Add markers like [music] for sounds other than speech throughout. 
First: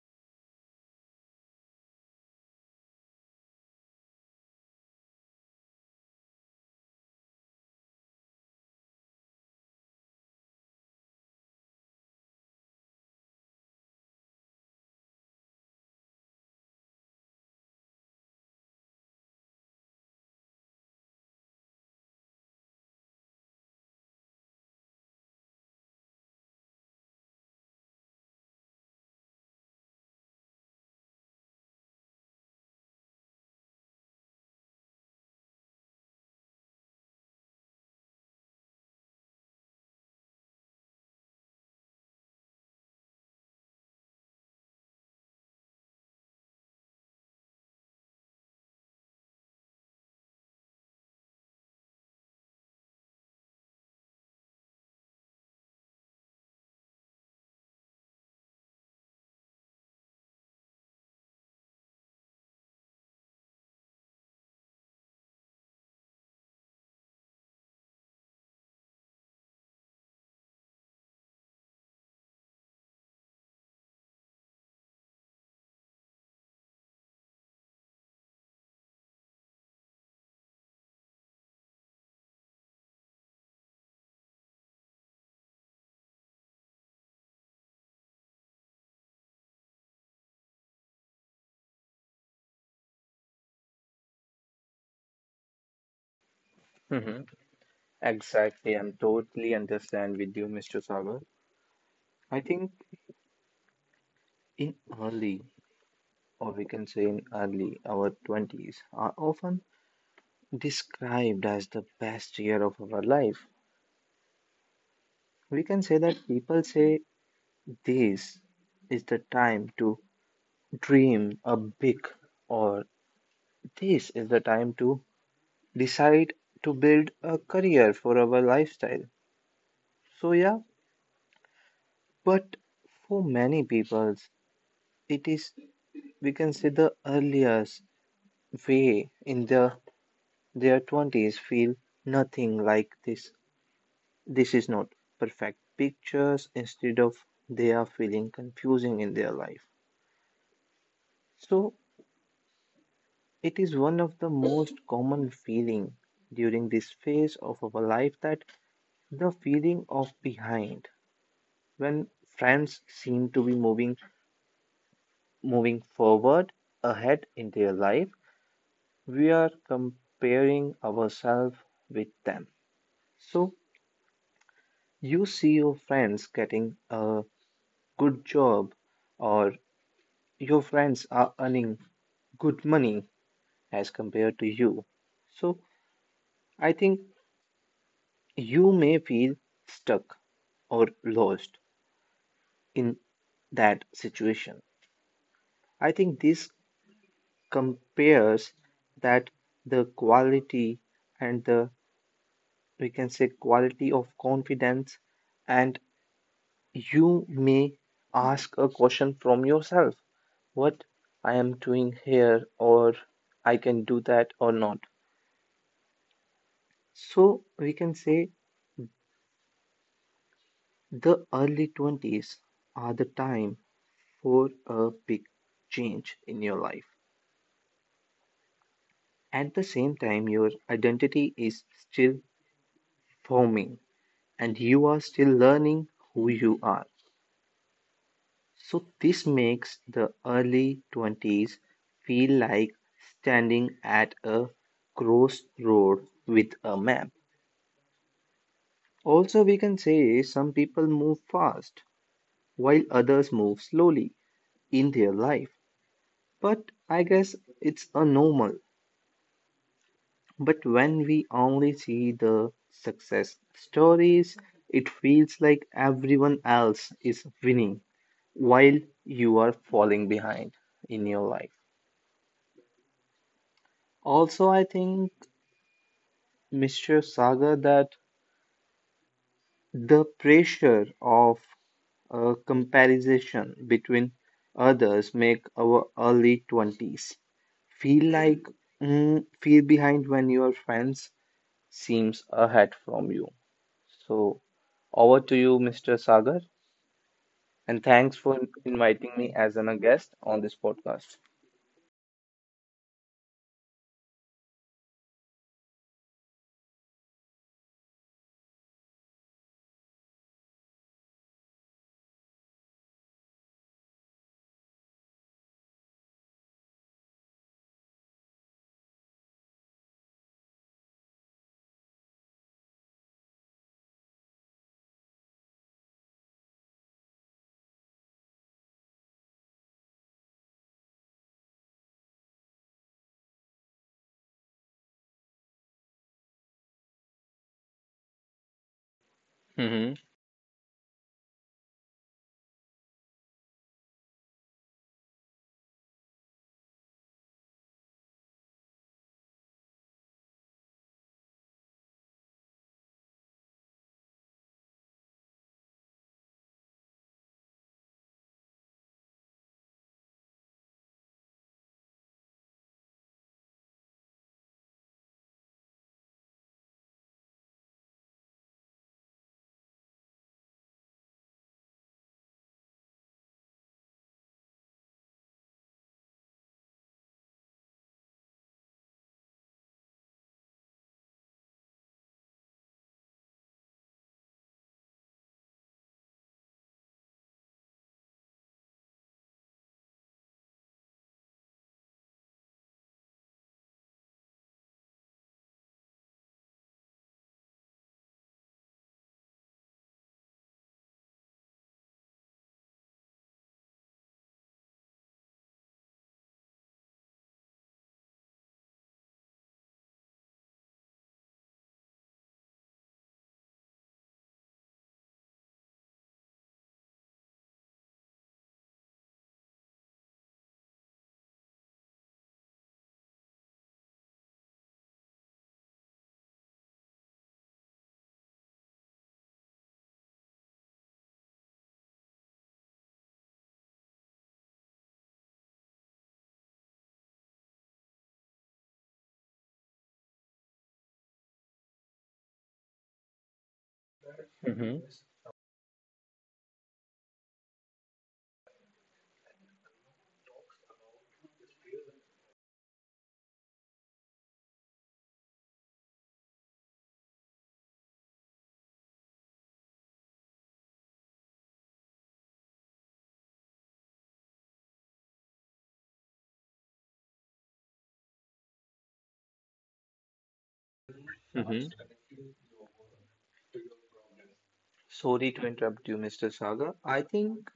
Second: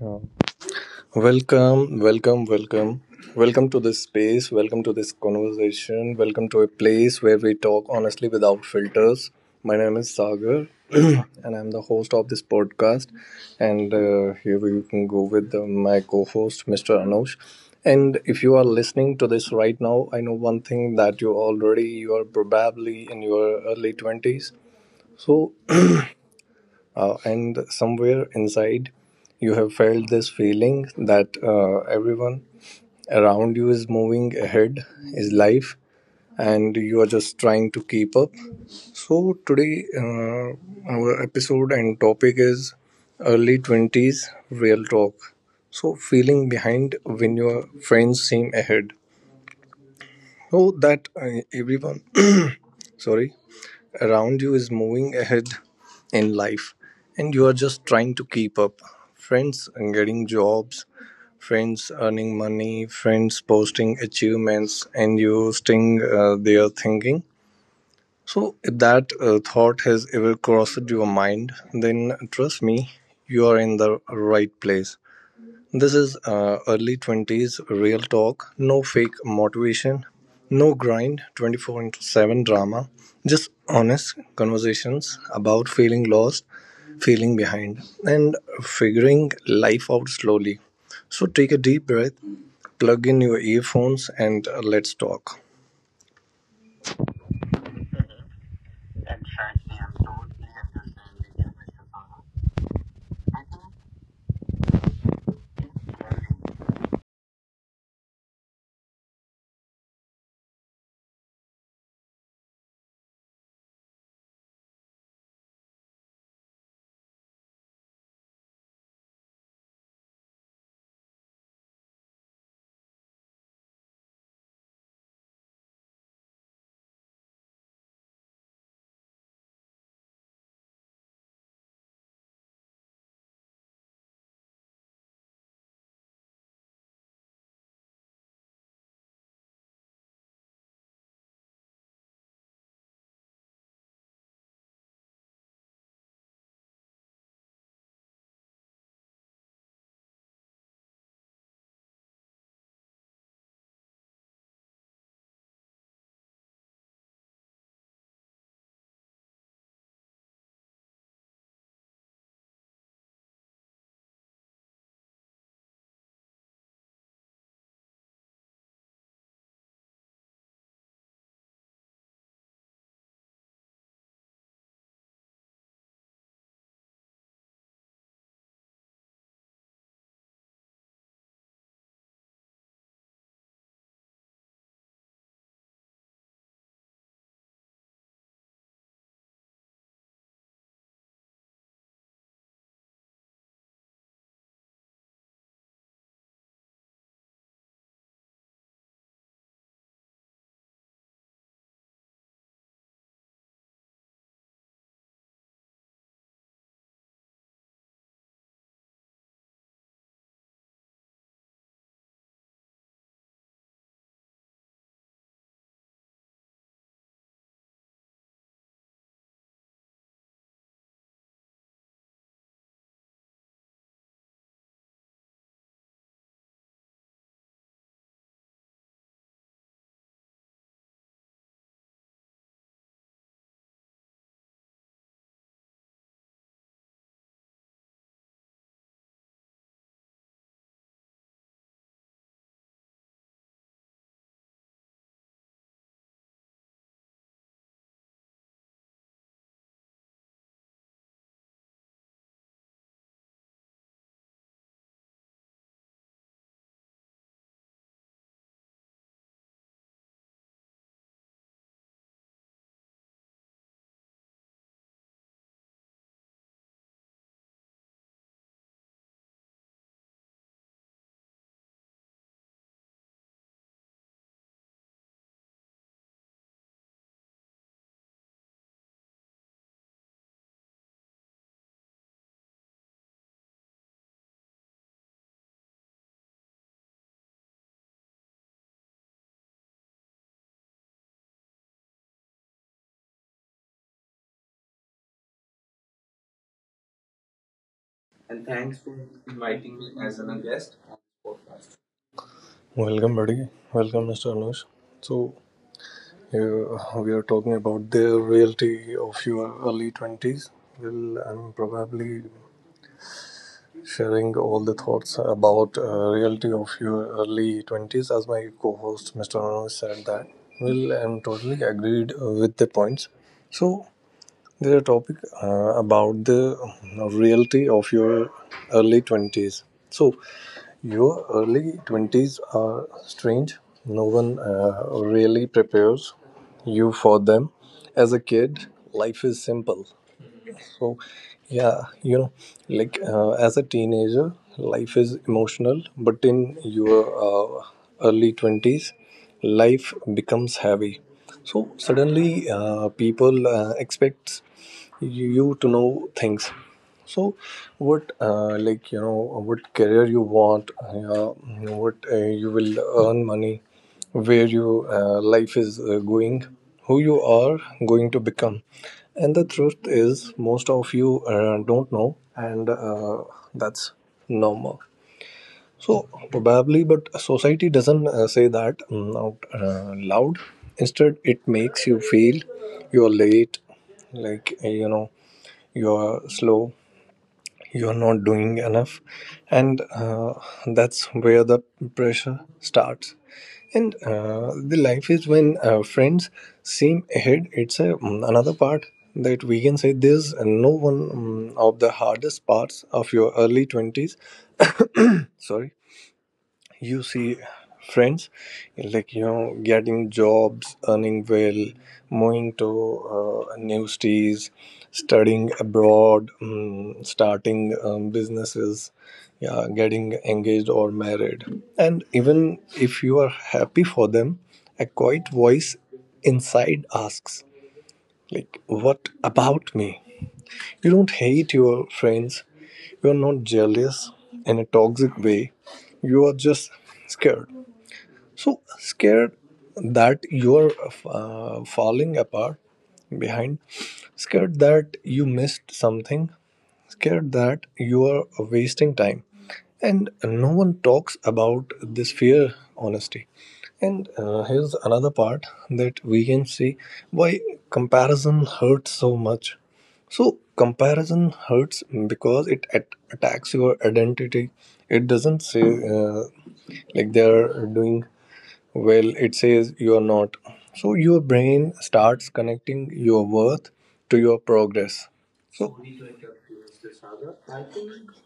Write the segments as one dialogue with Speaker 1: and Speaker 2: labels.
Speaker 1: Um, Welcome, welcome, welcome. Welcome to this space, welcome to this conversation, welcome to a place where we talk honestly without filters. My name is Sagar [clears throat] and I'm the host of this podcast. And here we can go with my co host, Mr. Anush. And if you are listening to this right now, I know one thing that you are probably in your early 20s. So and somewhere inside you have felt this feeling that everyone around you is moving ahead, is life, and you are just trying to keep up. So today our episode and topic is early 20s real talk, so feeling behind when your friends seem ahead. So that everyone [coughs] sorry around you is moving ahead in life and you are just trying to keep up. Friends getting jobs, friends earning money, friends posting achievements, and you staying there thinking. So if that thought has ever crossed your mind, then trust me, you are in the right place. This is early 20s real talk, no fake motivation, no grind, 24 into 7 drama, just honest conversations about feeling lost, feeling behind, and figuring life out slowly. So take a deep breath, plug in your earphones, and let's talk.
Speaker 2: hmm Exactly. I'm totally understand with you, Mr. Sagar. I think in early, or we can say in early, our 20s are often described as the best year of our life. We can say that people say this is the time to dream a big, or this is the time to decide to build a career for our lifestyle. So, yeah, but for many people, it is we can say the earliest way in their 20s feel nothing like this. This is not perfect pictures, instead of they are feeling confusing in their life. So it is one of the most common feeling during this phase of our life that the feeling of behind when friends seem to be moving forward ahead in their life, we are comparing ourselves with them. So you see your friends getting a good job, or your friends are earning good money as compared to you. So I think you may feel stuck or lost in that situation. I think this compares that the quality and the, we can say, quality of confidence, and you may ask a question from yourself: what I am doing here, or I can do that or not. So we can say the early 20s are the time for a big change in your life. At the same time, your identity is still forming and you are still learning who you are. So this makes the early 20s feel like standing at a crossroad with a map. Also, we can say some people move fast while others move slowly in their life. But I guess it's a normal. But when we only see the success stories, it feels like everyone else is winning while you are falling behind in your life. Also, I think Mr. Saga that the pressure of a comparison between others make our early 20s feel like feel behind when your friends seems ahead from you. So over to you, Mr. Sagar, and thanks for inviting me as a guest on this podcast.
Speaker 1: Welcome, buddy. Welcome, Mr. Anush. So, here we are talking about the reality of your early 20s. Well, I'm probably sharing all the thoughts about reality of your early 20s. As my co-host mr Anand said that, well, I'm totally agreed with the points. So there's a topic about the reality of your early 20s. So your early 20s are strange. No one really prepares you for them. As a kid, life is simple.
Speaker 2: Mm-hmm.
Speaker 1: So, yeah, you know, like as a teenager, life is emotional, but in your early 20s, life becomes heavy. So, suddenly, people expect you to know things. So, what, like, you know, what career you want, what you will earn money, where your life is going, who you are going to become. And the truth is, most of you don't know, and that's normal. So, probably, but society doesn't say that out loud. Instead, it makes you feel you're late, like you know, you're slow, you are not doing enough, and that's where the pressure starts. And the life is when friends seem ahead. It's a, another part that we can say there's no one of the hardest parts of your early 20s. Sorry. You see friends, like you know, getting jobs, earning well, moving to new cities, studying abroad, starting businesses, yeah, getting engaged or married. And even if you are happy for them, a quiet voice inside asks, like, what about me? You don't hate your friends, you're not jealous in a toxic way, you are just scared. So scared that you're falling apart, behind. Scared that you
Speaker 2: Mm-hmm.
Speaker 1: missed something, scared that you are wasting time, and no one talks about this fear honesty. And here's another part that we can see why comparison hurts so much. So comparison hurts because it attacks your identity. It doesn't say, like, they are doing well, it says you are not. So your brain starts
Speaker 2: Mm-hmm.
Speaker 1: connecting your worth to your progress. So
Speaker 2: Sorry to interrupt you, Mr. Sagar. I think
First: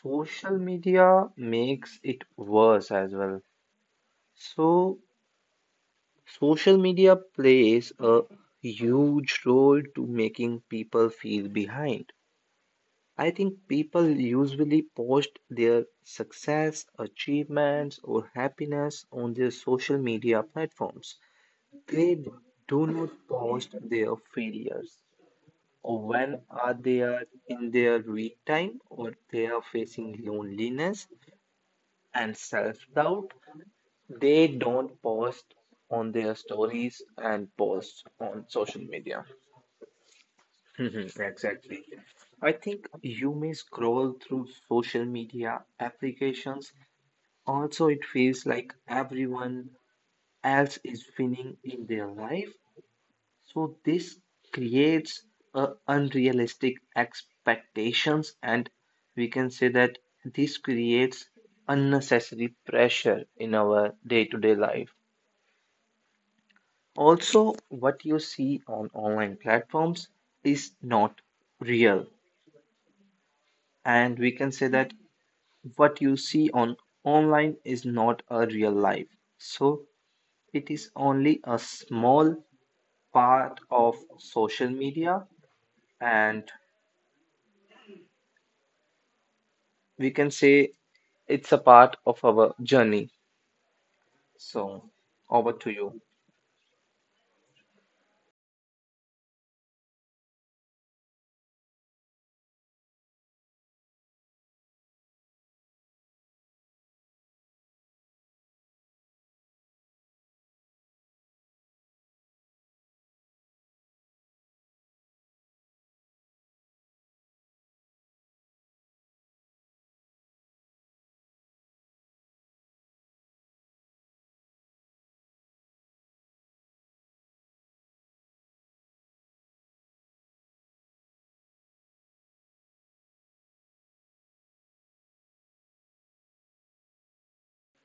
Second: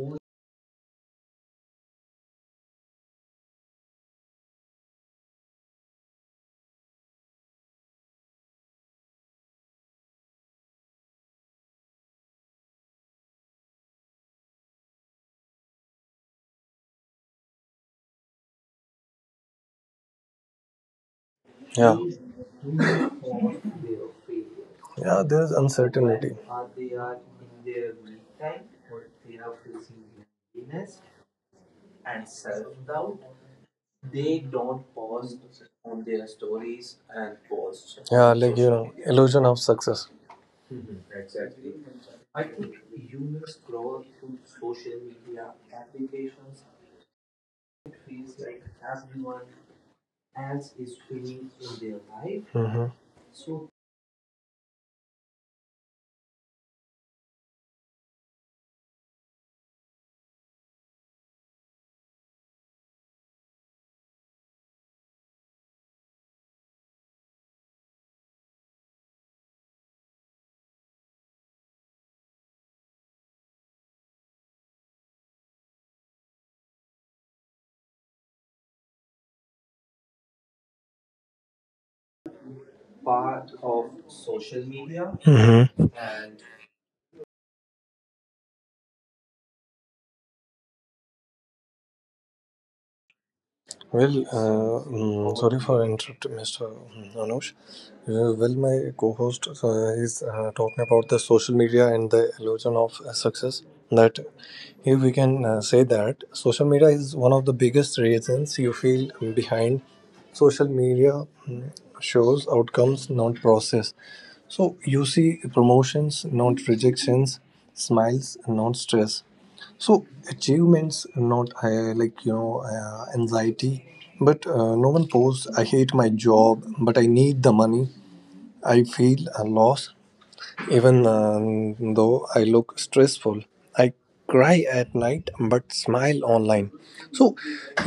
Speaker 2: social media makes it worse as well. So social media plays a huge role to making people feel behind. I think people usually post their success, achievements, or happiness on their
Speaker 1: yeah,
Speaker 2: social media platforms. They do not
Speaker 1: yeah, there is
Speaker 2: post their
Speaker 1: uncertainty.
Speaker 2: failures, or when are they are in their weak time, or they are facing loneliness and self-doubt, they don't post on their stories
Speaker 1: Yeah,
Speaker 2: and
Speaker 1: like you know,
Speaker 2: post on
Speaker 1: illusion of
Speaker 2: social
Speaker 1: success.
Speaker 2: media. Mhm, exactly. I think you may scroll through social media applications. Also, it feels like everyone else is winning in their life.
Speaker 1: Mm-hmm.
Speaker 2: So this creates unrealistic expectations, and we can say that this creates unnecessary pressure in our day-to-day life. Also, what you see on online platforms is not real. And we can say that what you see on online is not a real life. So it is only a small part of social media,
Speaker 1: Hmm.
Speaker 2: and we can say it's a part of our journey.
Speaker 1: Well,
Speaker 2: So over
Speaker 1: sorry
Speaker 2: to
Speaker 1: for
Speaker 2: you.
Speaker 1: interrupting, Mr. Anush. Well, my co-host is talking about the social media and the illusion of success. That here we can say that social media is one of the biggest reasons you feel behind. Social media shows outcomes, not process. So you see promotions, not rejections, smiles, not stress. So achievements, not like you know anxiety, but no one posts. I hate my job, but I need the money. I feel a loss, even though I look stressful, I cry at night but smile online. So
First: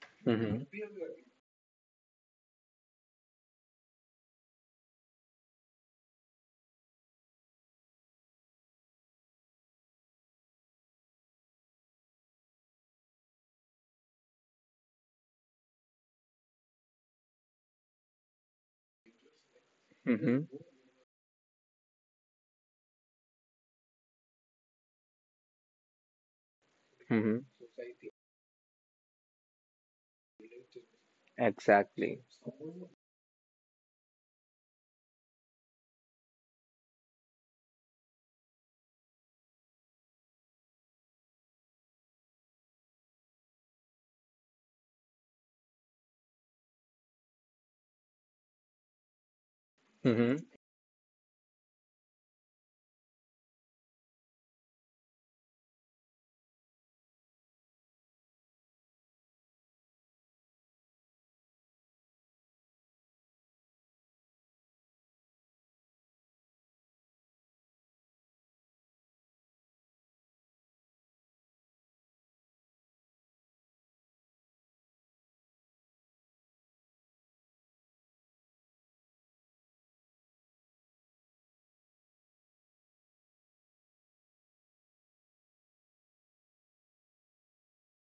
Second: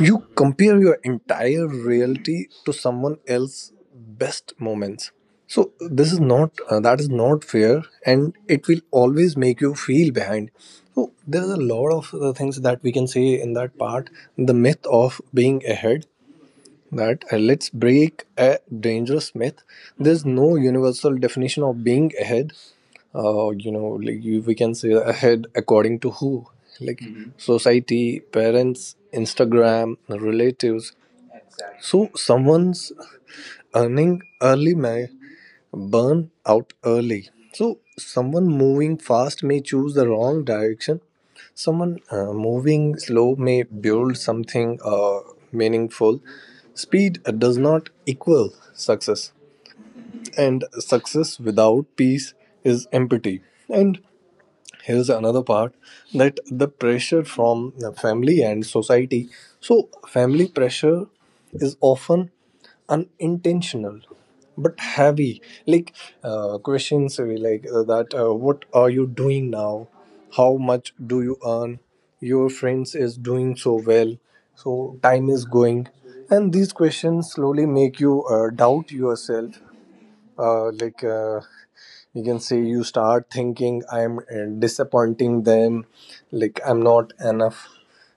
Speaker 1: you
Speaker 2: Mm-hmm.
Speaker 1: compare your entire reality to someone else's best moments. So this is not that is not fair, and it will always make you feel behind. So there's a lot of the things that we can say in that part. The myth of being ahead, that let's break a dangerous myth. There's
Speaker 2: Mm-hmm.
Speaker 1: no universal definition of being ahead. You know, like you, we can say ahead according to who? Like, Mhm,
Speaker 2: Mm-hmm.
Speaker 1: society, parents, Instagram, relatives. So
Speaker 2: Exactly.
Speaker 1: someone's earning early may burn out early. So someone moving fast may choose the wrong direction. Someone moving slow may build something meaningful. Speed does not equal success,
Speaker 2: Mm-hmm.
Speaker 1: and success without peace is empty. And here's another part, that the pressure from the family and society. So family pressure is often unintentional but heavy. Like, questions will be like, that what are you doing now, how much do you earn, your friends is doing so well, so time is going. And these questions slowly make you doubt yourself. Like you can say you start thinking, I'm disappointing them, like I'm not enough,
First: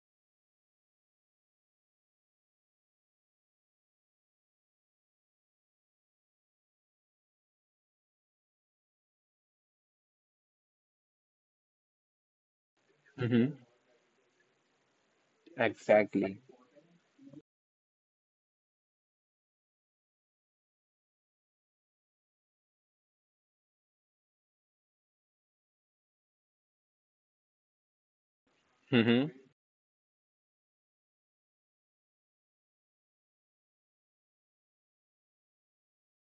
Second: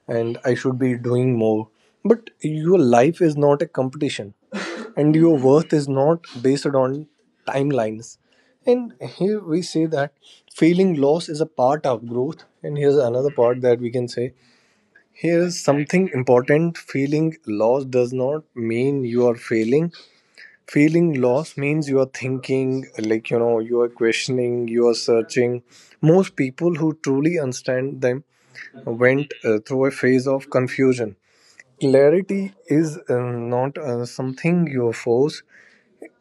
Speaker 1: and I should be doing more. But your life is not a competition, and your worth is not based on timelines. And here we say that feeling loss is a part of growth. And here's another
Speaker 2: Mm-hmm.
Speaker 1: part that we can say, here's something
Speaker 2: Exactly.
Speaker 1: important: feeling loss does not mean you are failing. Feeling lost means you are thinking, like you know, you are questioning, you are searching. Most people who truly understand them
Speaker 2: Mm-hmm.
Speaker 1: went through a phase of confusion. Clarity is not something you force,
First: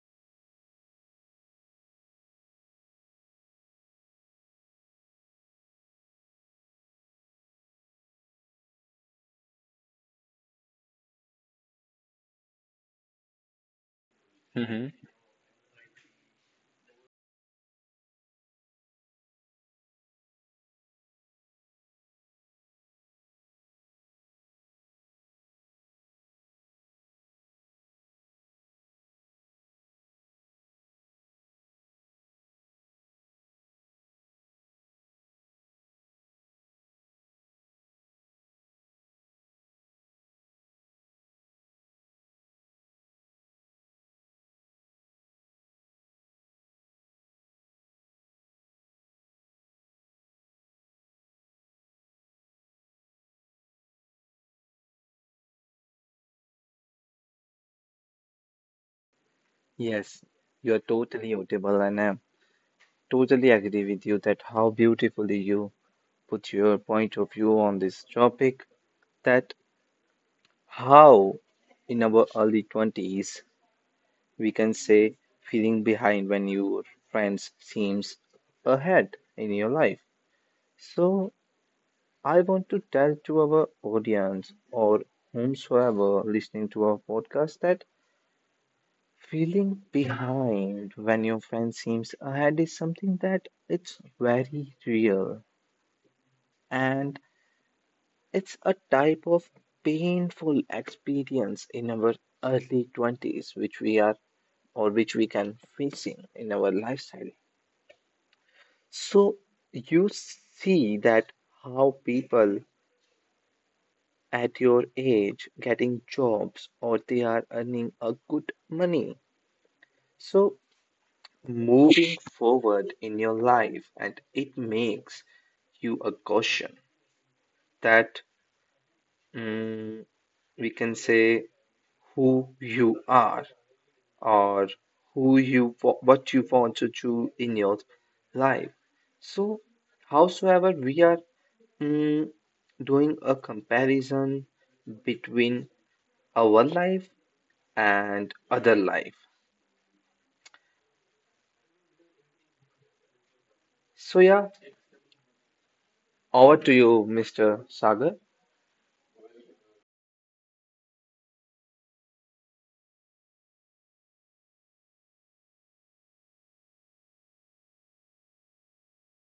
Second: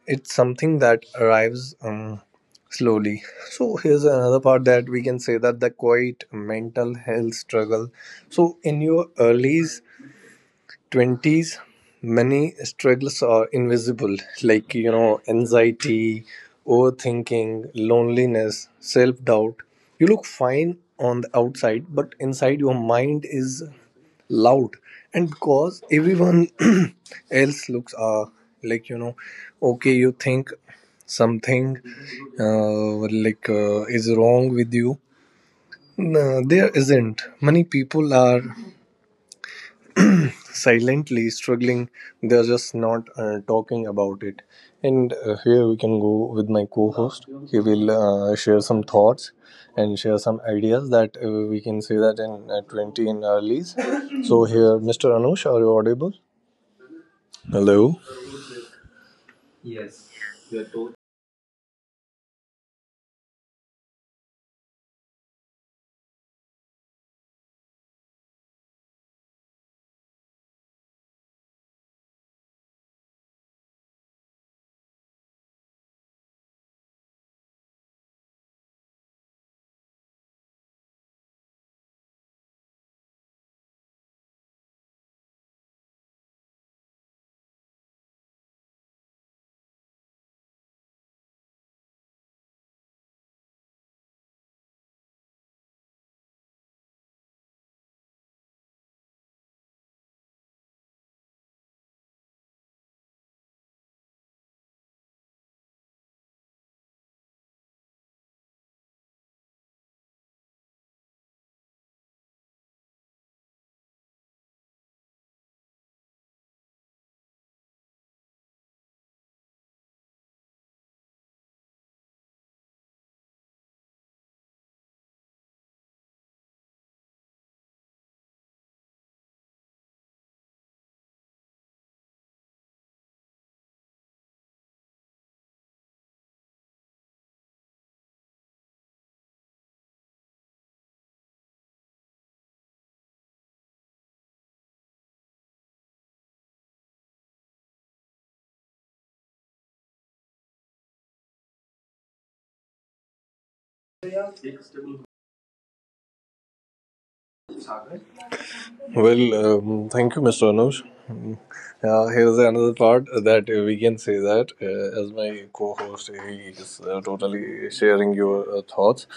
Speaker 1: it's something that arrives slowly. So here's another part that we can say, that the quiet mental health struggle. So in your early 20s many struggles are invisible, like you
Speaker 2: Mm-hmm.
Speaker 1: know, anxiety, overthinking, loneliness, self-doubt. You look fine on the outside but inside your mind is loud. And because everyone [clears throat] else looks like you know okay, you think something like is wrong with you. No, there isn't. Many people are silently struggling, they're just not talking about it. And here we can go with my co-host, he will share some thoughts and share some ideas that we can say that in 20 in earlies. So here mr anush, are you audible? Hello?
Speaker 2: Yes, you're totally audible, and I totally agree with you that how beautifully you put your point of view on this topic. That how in our early 20s we can say feeling behind when your friends seems ahead in your life. So I want to tell to our audience or whomsoever listening to our podcast that feeling behind when your friend seems ahead is something that it's very real, and it's a type of painful experience in our early 20s which we are or which we can facing in our lifestyle. So you see that how people at your age getting jobs or they are earning a good money. So moving forward in your life and it makes you a caution that, mm, we can say, who you are or what you want to do in your life. So howsoever we are mm, doing a comparison between our life and other life. So yeah, over to you, Mr. Sagar.
Speaker 1: Well, thank you, Mr. Anuj. Mm, here's another part that we can say that as my co-host, he is totally sharing your thoughts.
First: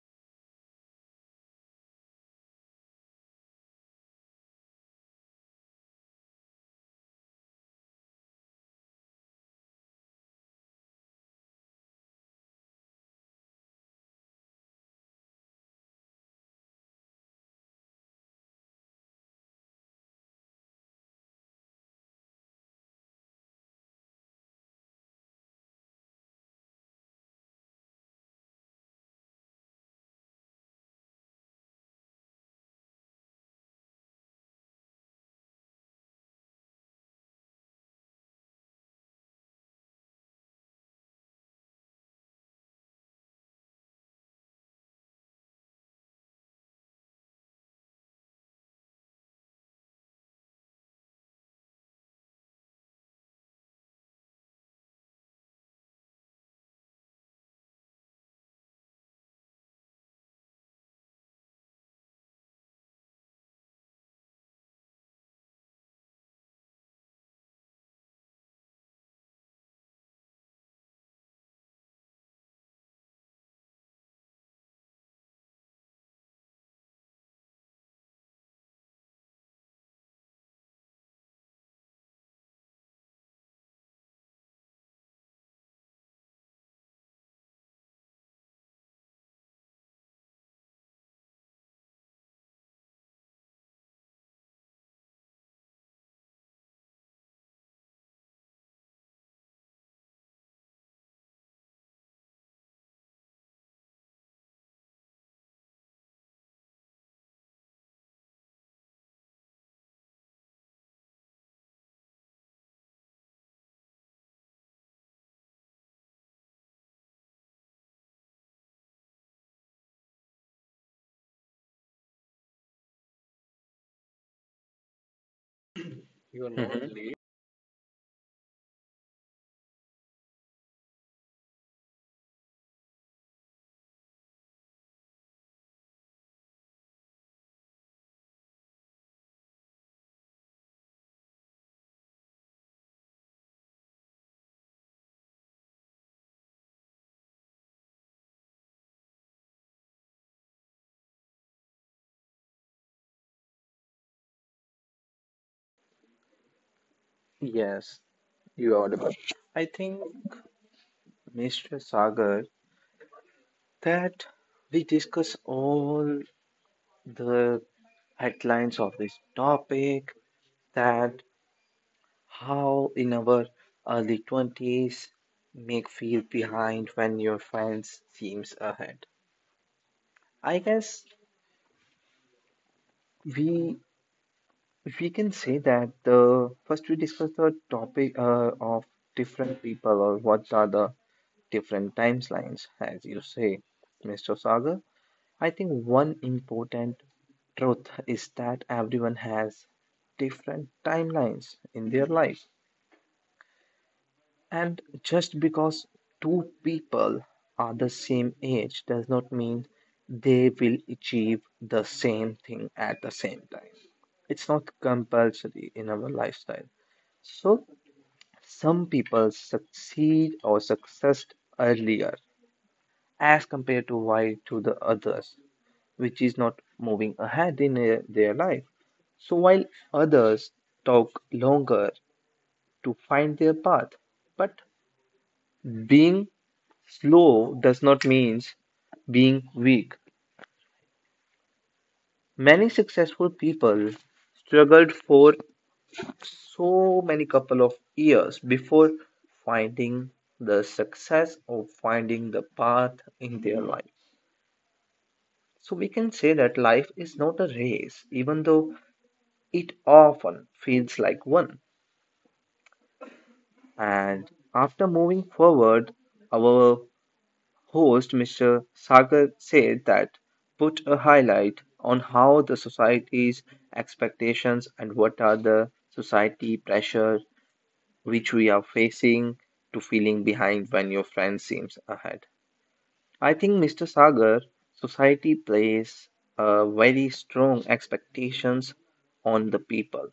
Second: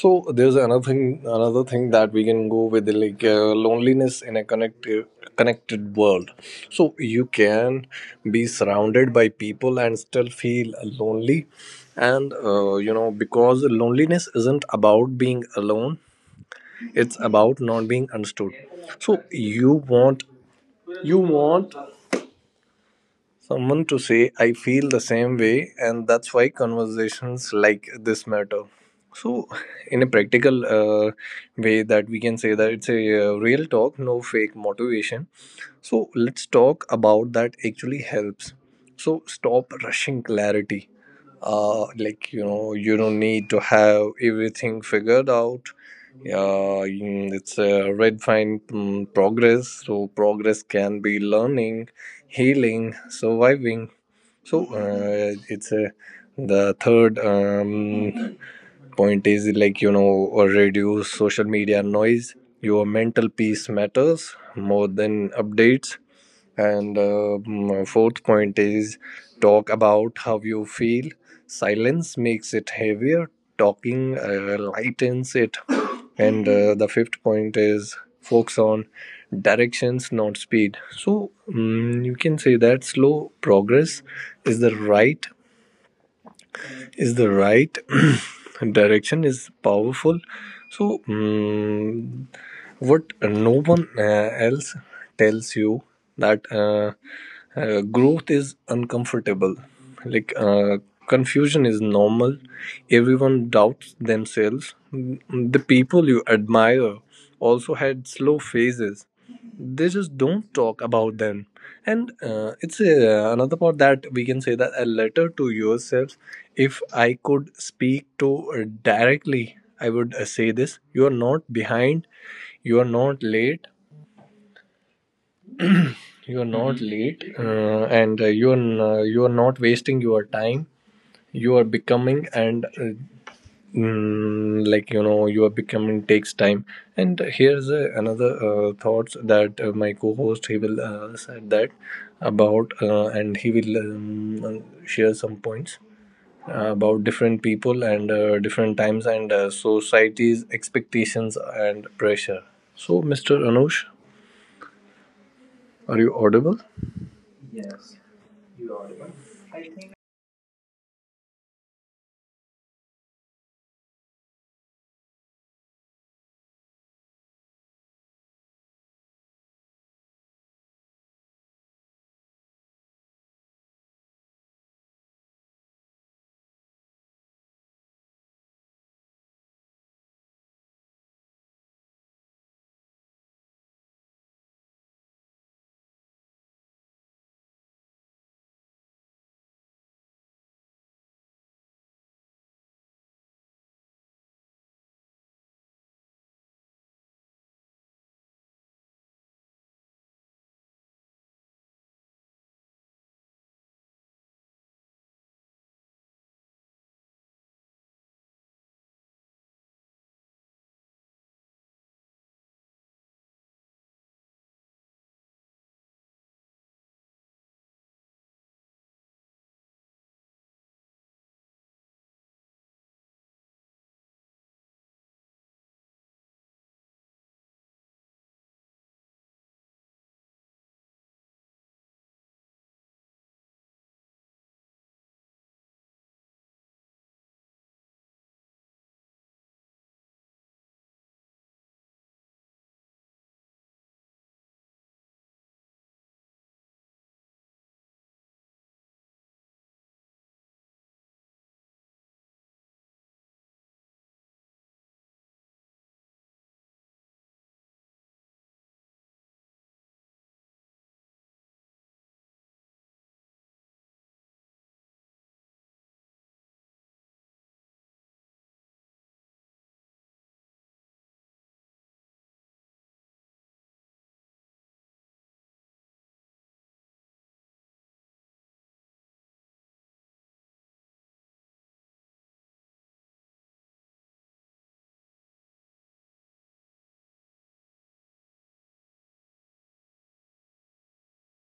Speaker 1: So there's another thing that we can go with, like loneliness in a connected world. So you can be surrounded by people and still feel lonely, and you know, because loneliness isn't about being alone, it's about not being understood. So you want someone to say I feel the same way, and that's why conversations like this matter. So in a practical way that we can say that it's a real talk, no fake motivation. So let's talk about that actually helps. So stop rushing clarity, like you know, you don't need to have everything figured out. Yeah, it's a red fine progress. So progress can be learning, healing, surviving. So it's a, the third. Point is, like you know, or reduce social media noise. Your mental peace matters more than updates. And fourth point is talk about how you feel. Silence makes it heavier. Talking lightens it. And the fifth point is focus on directions, not speed. So you can say that slow progress is the right is the right [clears throat] direction is powerful. So, what no one else tells you that growth is uncomfortable. Like, confusion is normal. Everyone doubts themselves. The people you admire also had slow phases, they just don't talk about them. And it's another part that we can say that a letter to yourself. If I could speak to directly, I would say this: you are not behind, you are not late, you are not Mhm. late and you are you are not wasting your time. You are becoming, and you are becoming takes time. And here's another thoughts that my co-host he will said that about and he will share some points about different people and different times and society's expectations and pressure. So, Mr. Anush, are you audible?
Speaker 2: Yes, you are audible. I think, Mr. Sagar, that we discuss all the headlines of this topic, that how in our early 20s make feel behind when your friends seems ahead. I guess we we can say that the first we discuss the topic of different people or what are the different timelines as you say, Mr. Sagar. I think one important truth is that everyone has different timelines in their life. And just because two people are the same age does not mean they will achieve the same thing at the same time. It's not compulsory in our lifestyle. So, some people succeed or success earlier as compared to why to the others, which is not moving ahead in their life. So while others talk longer to find their path, but being slow does not mean being weak. Many successful people struggled for so many couple of years before finding the success or finding the path in their life. So we can say that life is not a race, even though it often feels like one. And after moving forward, our host, Mr. Sagar, said that put a highlight on how the society's expectations and what are the society pressure which we are facing to feeling behind when your friend seems ahead. I think, Mr. Sagar, society plays very strong expectations on the people.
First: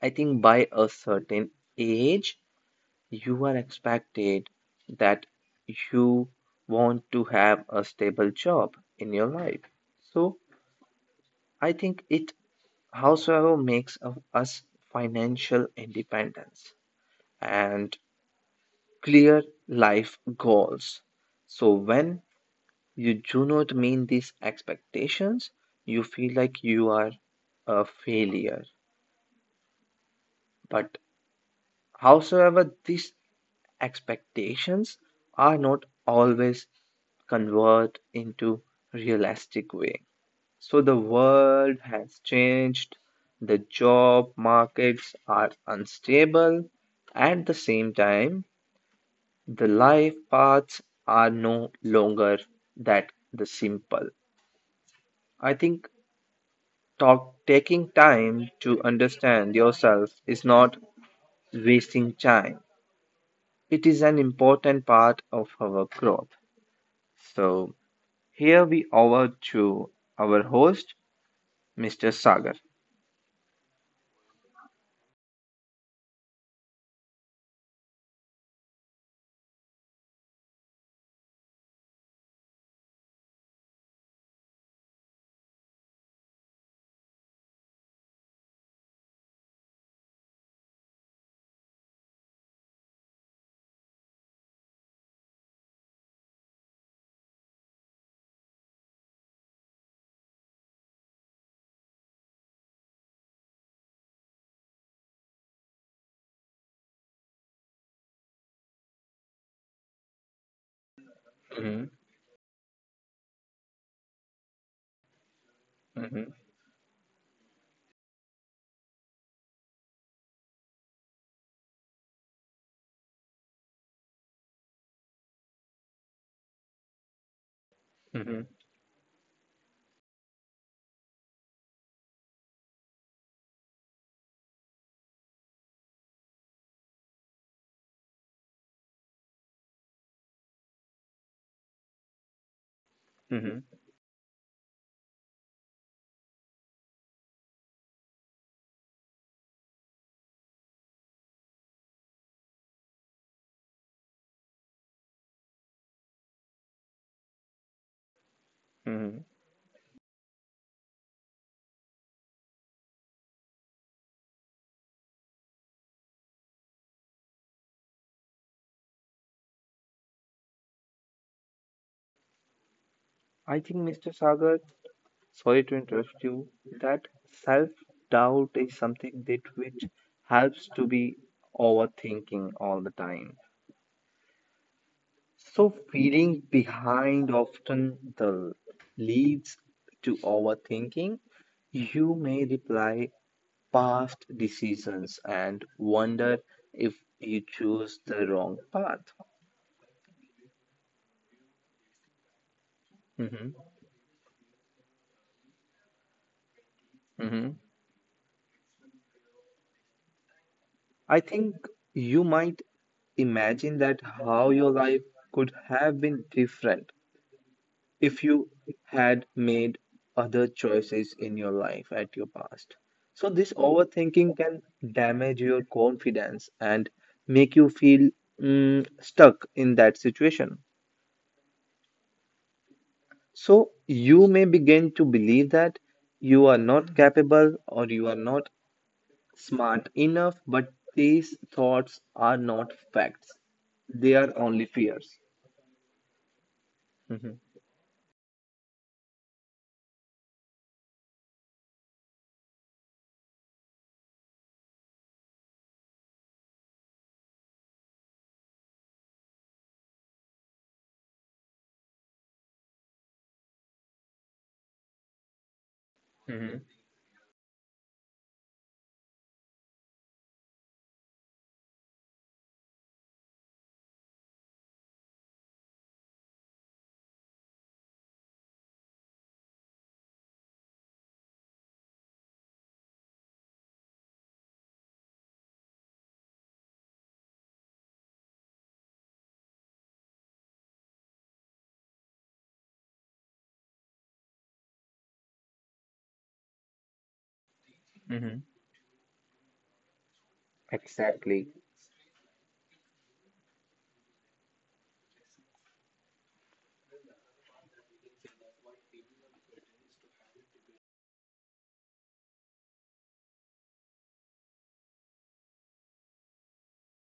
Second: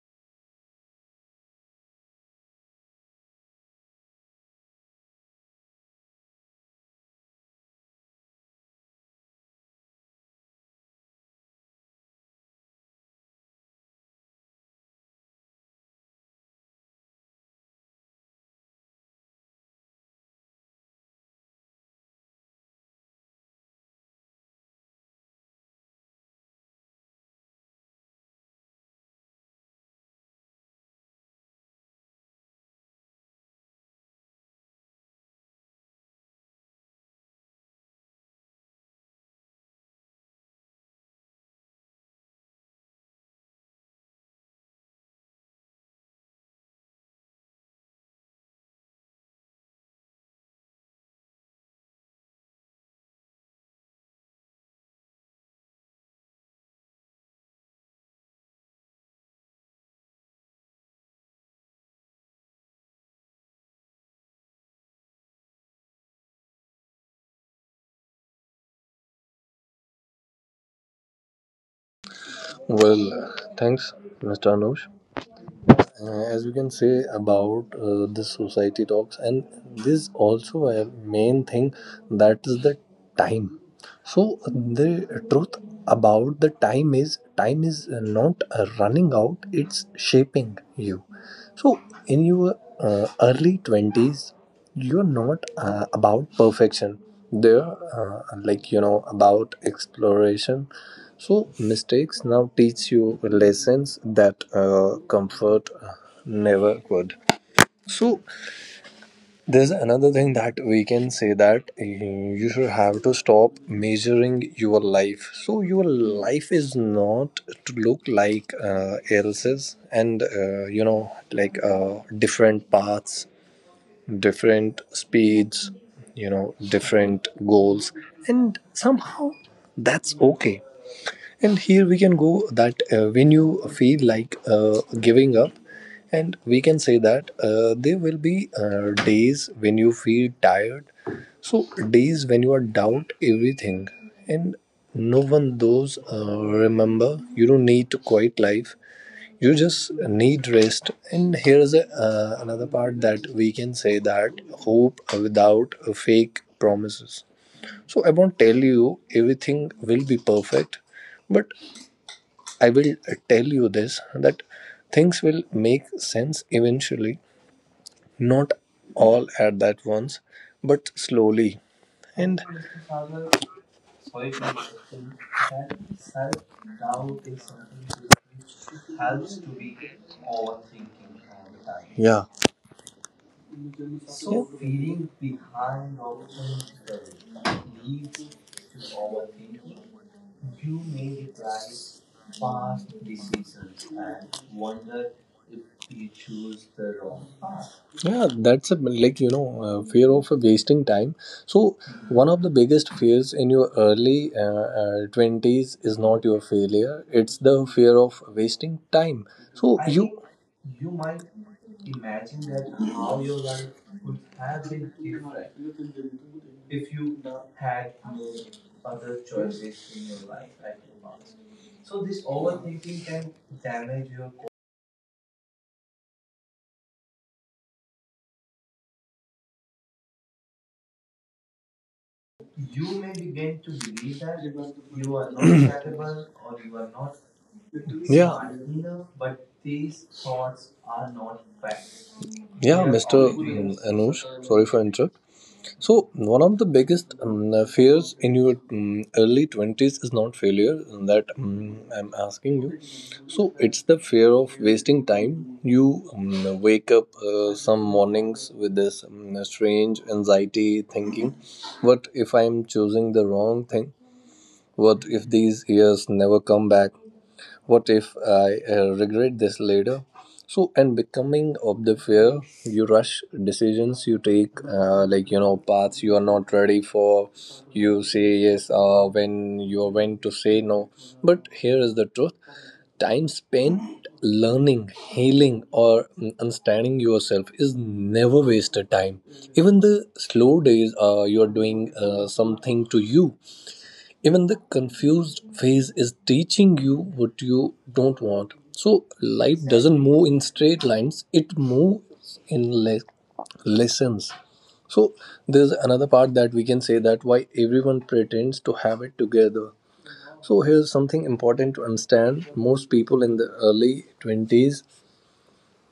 Speaker 2: I think by a certain age you are expected that you want to have a stable job in your life. So I think it howsoever makes of us financial independence and clear life goals. So when you do not meet these expectations, you feel like you are a failure. But howsoever, these expectations are not always convert into realistic way. So the world has changed, the job markets are unstable, at the same time, the life paths are no longer that the simple. I think taking time to understand yourself is not wasting time. It is an important part of our growth. So here we over to our host, Mr. Sagar.
Speaker 1: Well, thanks, Mr. Anush. As we can say about this society talks, and this also a main thing, that is the time. So the truth about the time is not running out, it's shaping you. So, in your early 20s, you're not about perfection. They're about exploration. So, mistakes now teach you lessons that comfort never could. So, there's another thing that
Speaker 2: Mhm,
Speaker 1: we can say that you should have to stop measuring your
Speaker 2: mhm,
Speaker 1: life. So your life is not to look like else's, and different paths, different speeds, different
Speaker 2: mhm,
Speaker 1: goals, and somehow that's okay. And here we can go that when you feel like giving up, and we can say that there will be days when you feel tired, so days when you are
Speaker 2: mhm,
Speaker 1: doubt everything, and no one those remember you don't need to quit life, you just need rest. And here's a, another part that we can say that hope without fake promises. So I won't tell
Speaker 2: mhm.
Speaker 1: you everything will be perfect, but I will tell you this, that things will make sense eventually, not all at that once, but slowly. And
Speaker 2: I think, Mr. Sagar, sorry to interrupt you, that self doubt is something that which helps to be overthinking
Speaker 1: yeah.
Speaker 2: all the time. So, feeling behind often the leads to overthinking. You may reply past decisions and wonder if you chose the wrong
Speaker 1: Yeah,
Speaker 2: path.
Speaker 1: that's a fear of wasting time. So one of the
Speaker 2: Mm-hmm.
Speaker 1: biggest fears in your early twenties is not your
Speaker 2: Mm-hmm.
Speaker 1: failure; it's the fear of wasting time. So I You
Speaker 2: I think
Speaker 1: think you
Speaker 2: you
Speaker 1: might
Speaker 2: might
Speaker 1: imagine
Speaker 2: imagine
Speaker 1: that
Speaker 2: that
Speaker 1: how
Speaker 2: how
Speaker 1: your
Speaker 2: your
Speaker 1: life
Speaker 2: life
Speaker 1: could
Speaker 2: could
Speaker 1: have
Speaker 2: have
Speaker 1: been
Speaker 2: been different
Speaker 1: different.
Speaker 2: if you had made other choices in your life at your past. So, this overthinking can damage your confidence and make you feel stuck in that situation. So you may begin to believe that you are not
Speaker 1: [clears throat]
Speaker 2: capable or you are not smart enough, but these thoughts are not facts.
Speaker 1: Yeah. They, Mr.
Speaker 2: They are only
Speaker 1: Anush,
Speaker 2: fears.
Speaker 1: sorry for interrupt. So, one
Speaker 2: Mm-hmm.
Speaker 1: of the biggest fears in your early 20s is not failure, that I'm asking you. So, it's the fear of wasting time. You wake up some mornings with this strange anxiety thinking, what if I'm choosing the wrong thing? What if
Speaker 2: Mm-hmm.
Speaker 1: these years never come back? What if I regret this later? So, and becoming of the fear, you rush decisions you take, paths you are not ready for. You say yes when you are when to say no. But here is the truth: time spent learning, healing, or understanding yourself is never wasted time. Even the slow days, you are doing something to you. Even the confused phase is teaching you
Speaker 2: Mm-hmm.
Speaker 1: what you don't want. So life doesn't move
Speaker 2: Exactly.
Speaker 1: in straight lines, it moves in lessons. So there's another part that we can say that why everyone pretends to have it together. So here's something important to understand: most people in the early 20s,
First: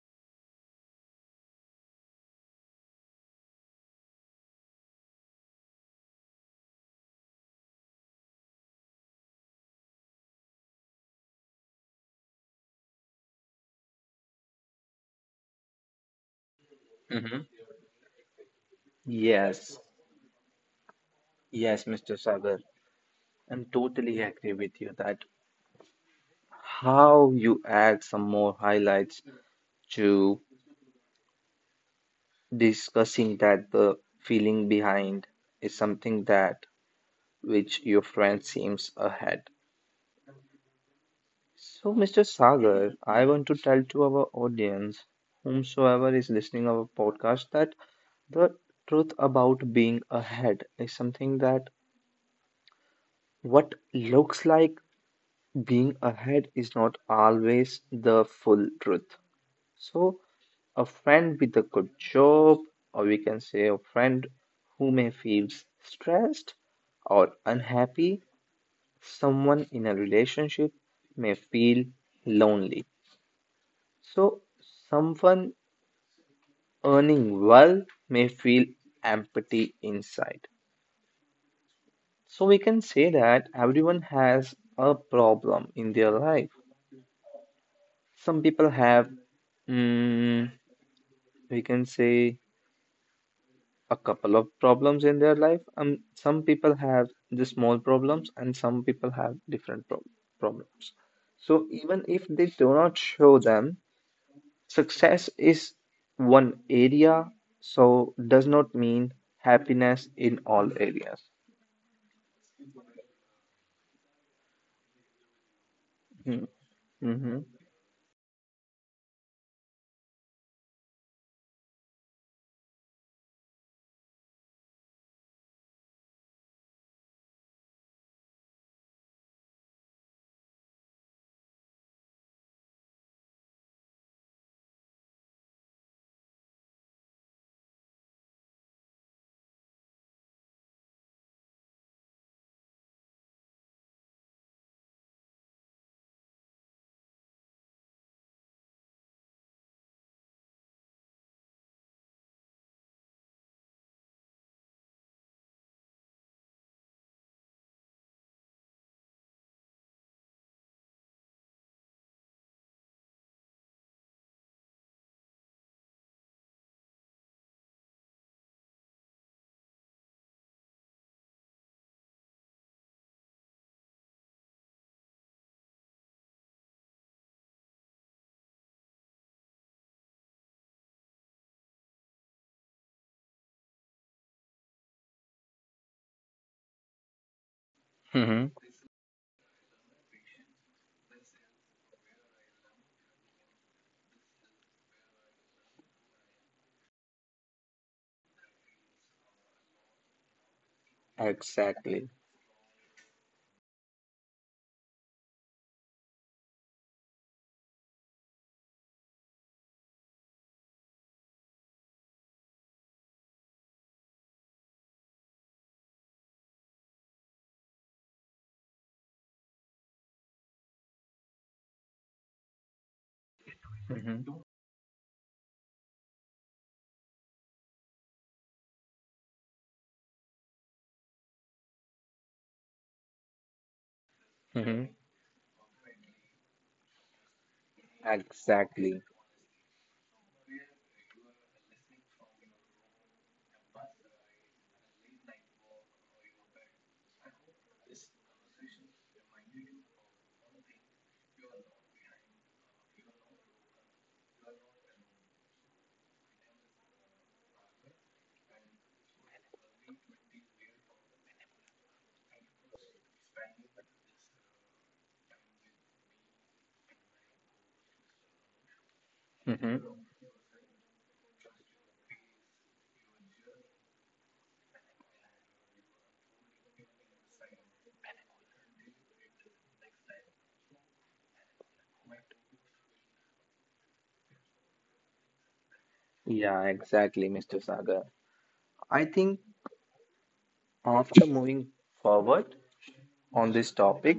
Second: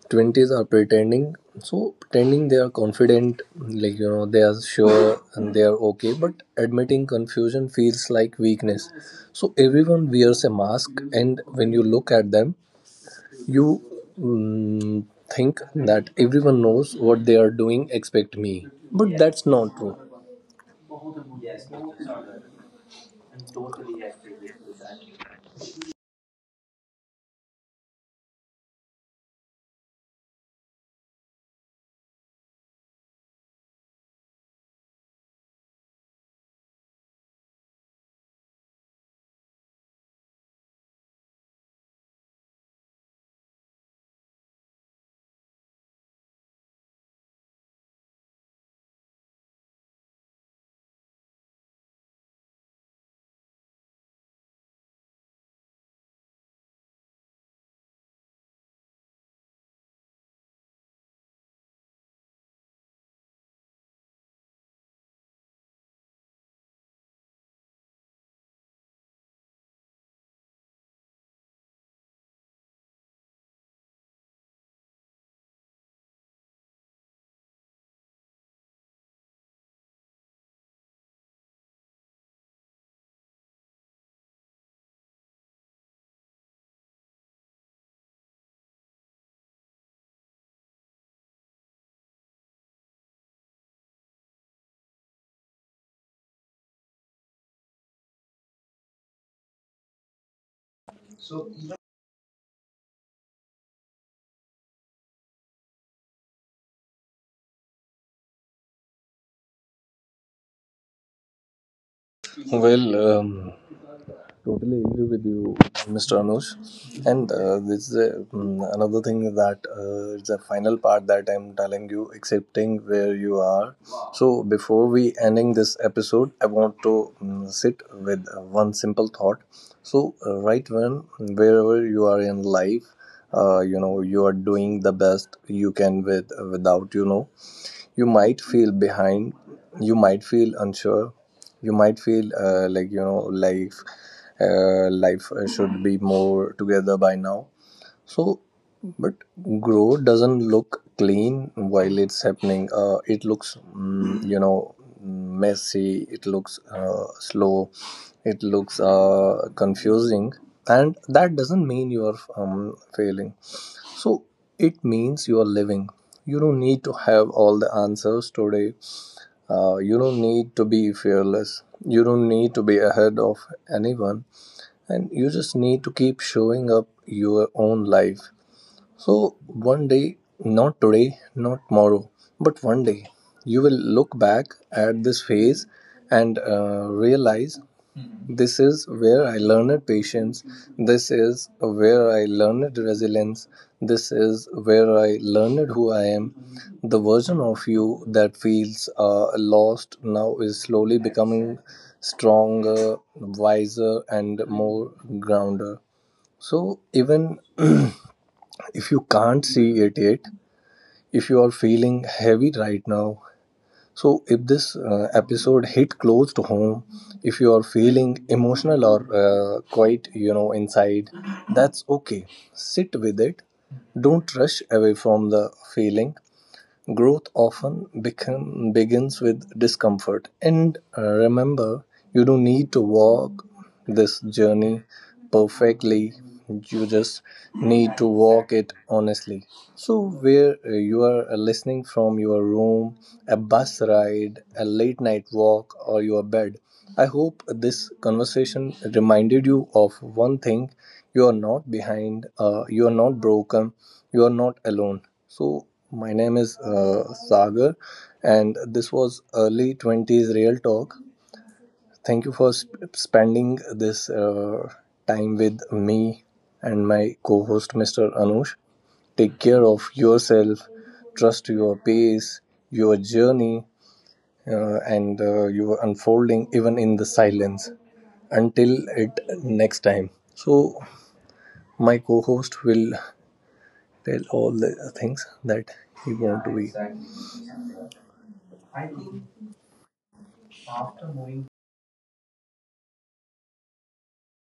Speaker 1: 20s are pretending. So pretending they are confident, they are sure and they are okay, but admitting confusion feels like weakness. So everyone wears a mask, and when you look at them, you mm, think that everyone knows what they
Speaker 2: Mm-hmm.
Speaker 1: are doing expect me. But that's
Speaker 2: Yes,
Speaker 1: not true.
Speaker 2: yes, Mr. Sagar, I'm totally agree with you that how you add some more highlights to discussing that the feeling behind is something that which your friend seems ahead. So, Mr. Sagar, I want to tell to our audience, whomsoever is listening our podcast, that the truth about being ahead is something that what looks like being ahead is not always the full truth. So, a friend with a good job, or we can say a friend who may feel stressed or unhappy, someone in a relationship may feel lonely. So someone earning well may feel empty inside. So we can say that everyone has a problem in their life. Some people have, mm, we can say, a couple of problems in their life. Some people have the small problems, and some people have problems. So even if they do not show them, success is one area, so does not mean happiness in all areas.
Speaker 1: Well, totally agree with you, Mr. Anush. And
Speaker 2: Mm-hmm.
Speaker 1: this is a, another thing that it's a final part that I'm telling you, accepting where you are. So before we ending this episode, I want to sit with one simple thought. So right when wherever you are in life, you are doing the best you can with without you might feel behind, you might feel unsure, you might feel life should be more together by now. So, but growth doesn't look clean while it's happening. It looks, messy. It looks slow. It looks confusing, and that doesn't mean you are failing. So it means you are living. You don't need to have all the answers today. You don't need to be fearless. You don't need to be ahead of anyone, and you just need to keep showing up your own life. So, one day, not today, not tomorrow, but one day, you will look back at this phase and realize this
Speaker 2: Mm-hmm.
Speaker 1: is where I learned patience, this is where I learned resilience, this is where I learned who I am. The version of you that feels lost now is slowly becoming
Speaker 2: Exactly.
Speaker 1: stronger, wiser, and more grounded. So even [clears throat] if you can't see it yet, if you are feeling heavy right now, so if this episode hit close to home, if you are feeling emotional or quite, inside, that's okay. Sit with it. Don't
Speaker 2: Mm-hmm.
Speaker 1: rush away from the feeling. Growth often begins with discomfort, and remember, you don't need to walk this journey
Speaker 2: Mm-hmm.
Speaker 1: perfectly. You just need to walk it
Speaker 2: Exactly.
Speaker 1: honestly. So, where you are listening from your room, a bus ride, a late night walk, or your bed, I hope this conversation reminded you of one thing: you are not behind, you are not broken, you are not alone. So my name is Sagar, and this was Early 20s Real Talk. Thank you for spending this time with me and my co-host, Mr. Anush. Take care of
Speaker 2: Mm-hmm.
Speaker 1: yourself, trust your pace, your journey, and your unfolding even in the silence until it next time. So my co-host will tell all the things that he want to be.
Speaker 2: Yeah, exactly, Mr. Sagar. I think after moving forward on this topic,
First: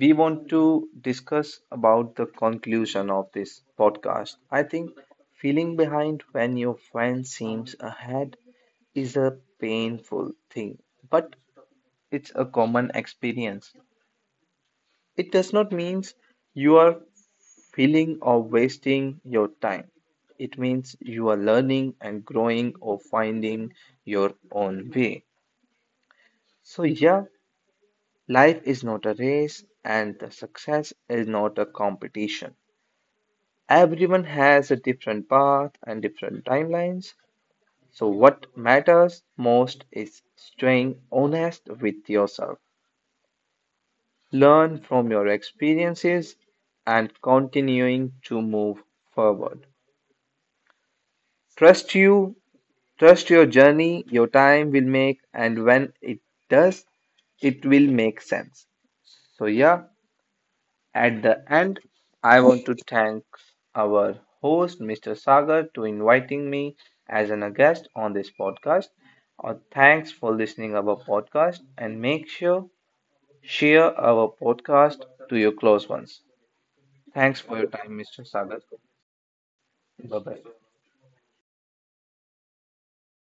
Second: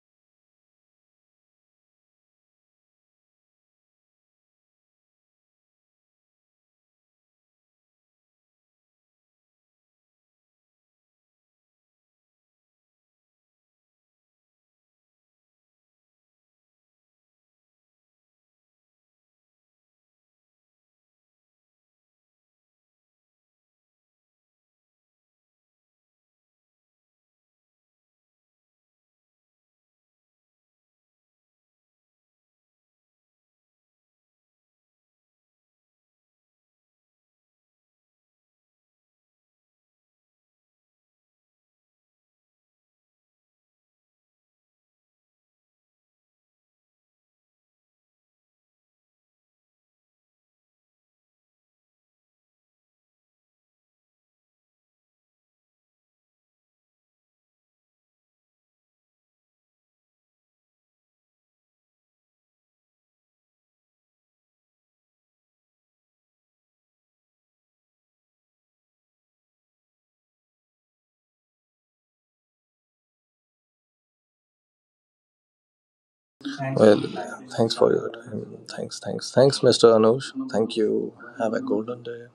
Speaker 2: we want to discuss about the conclusion of this podcast. I think feeling behind when your friend seems ahead is a painful thing, but it's a common experience. It does not mean you are feeling or wasting your time. It means you are learning and growing or finding your own way. So, yeah, life is not a race and the success is not a competition. Everyone has a different path and different timelines, so what matters most is staying honest with yourself. Learn from your experiences and continuing to move forward. Trust you, trust your journey, your time will make, and when it does, it will make sense. So, yeah, at the end, I want to thank our host, Mr. Sagar, to inviting me as a guest on this podcast. Thanks for listening our podcast and make sure share our podcast to your close ones. Thanks for your
Speaker 1: Well,
Speaker 2: time, Mr. Sagar.
Speaker 1: thanks for your time.
Speaker 2: Bye bye.
Speaker 1: Thanks, Mr. Anush. Thank you. Have a golden day.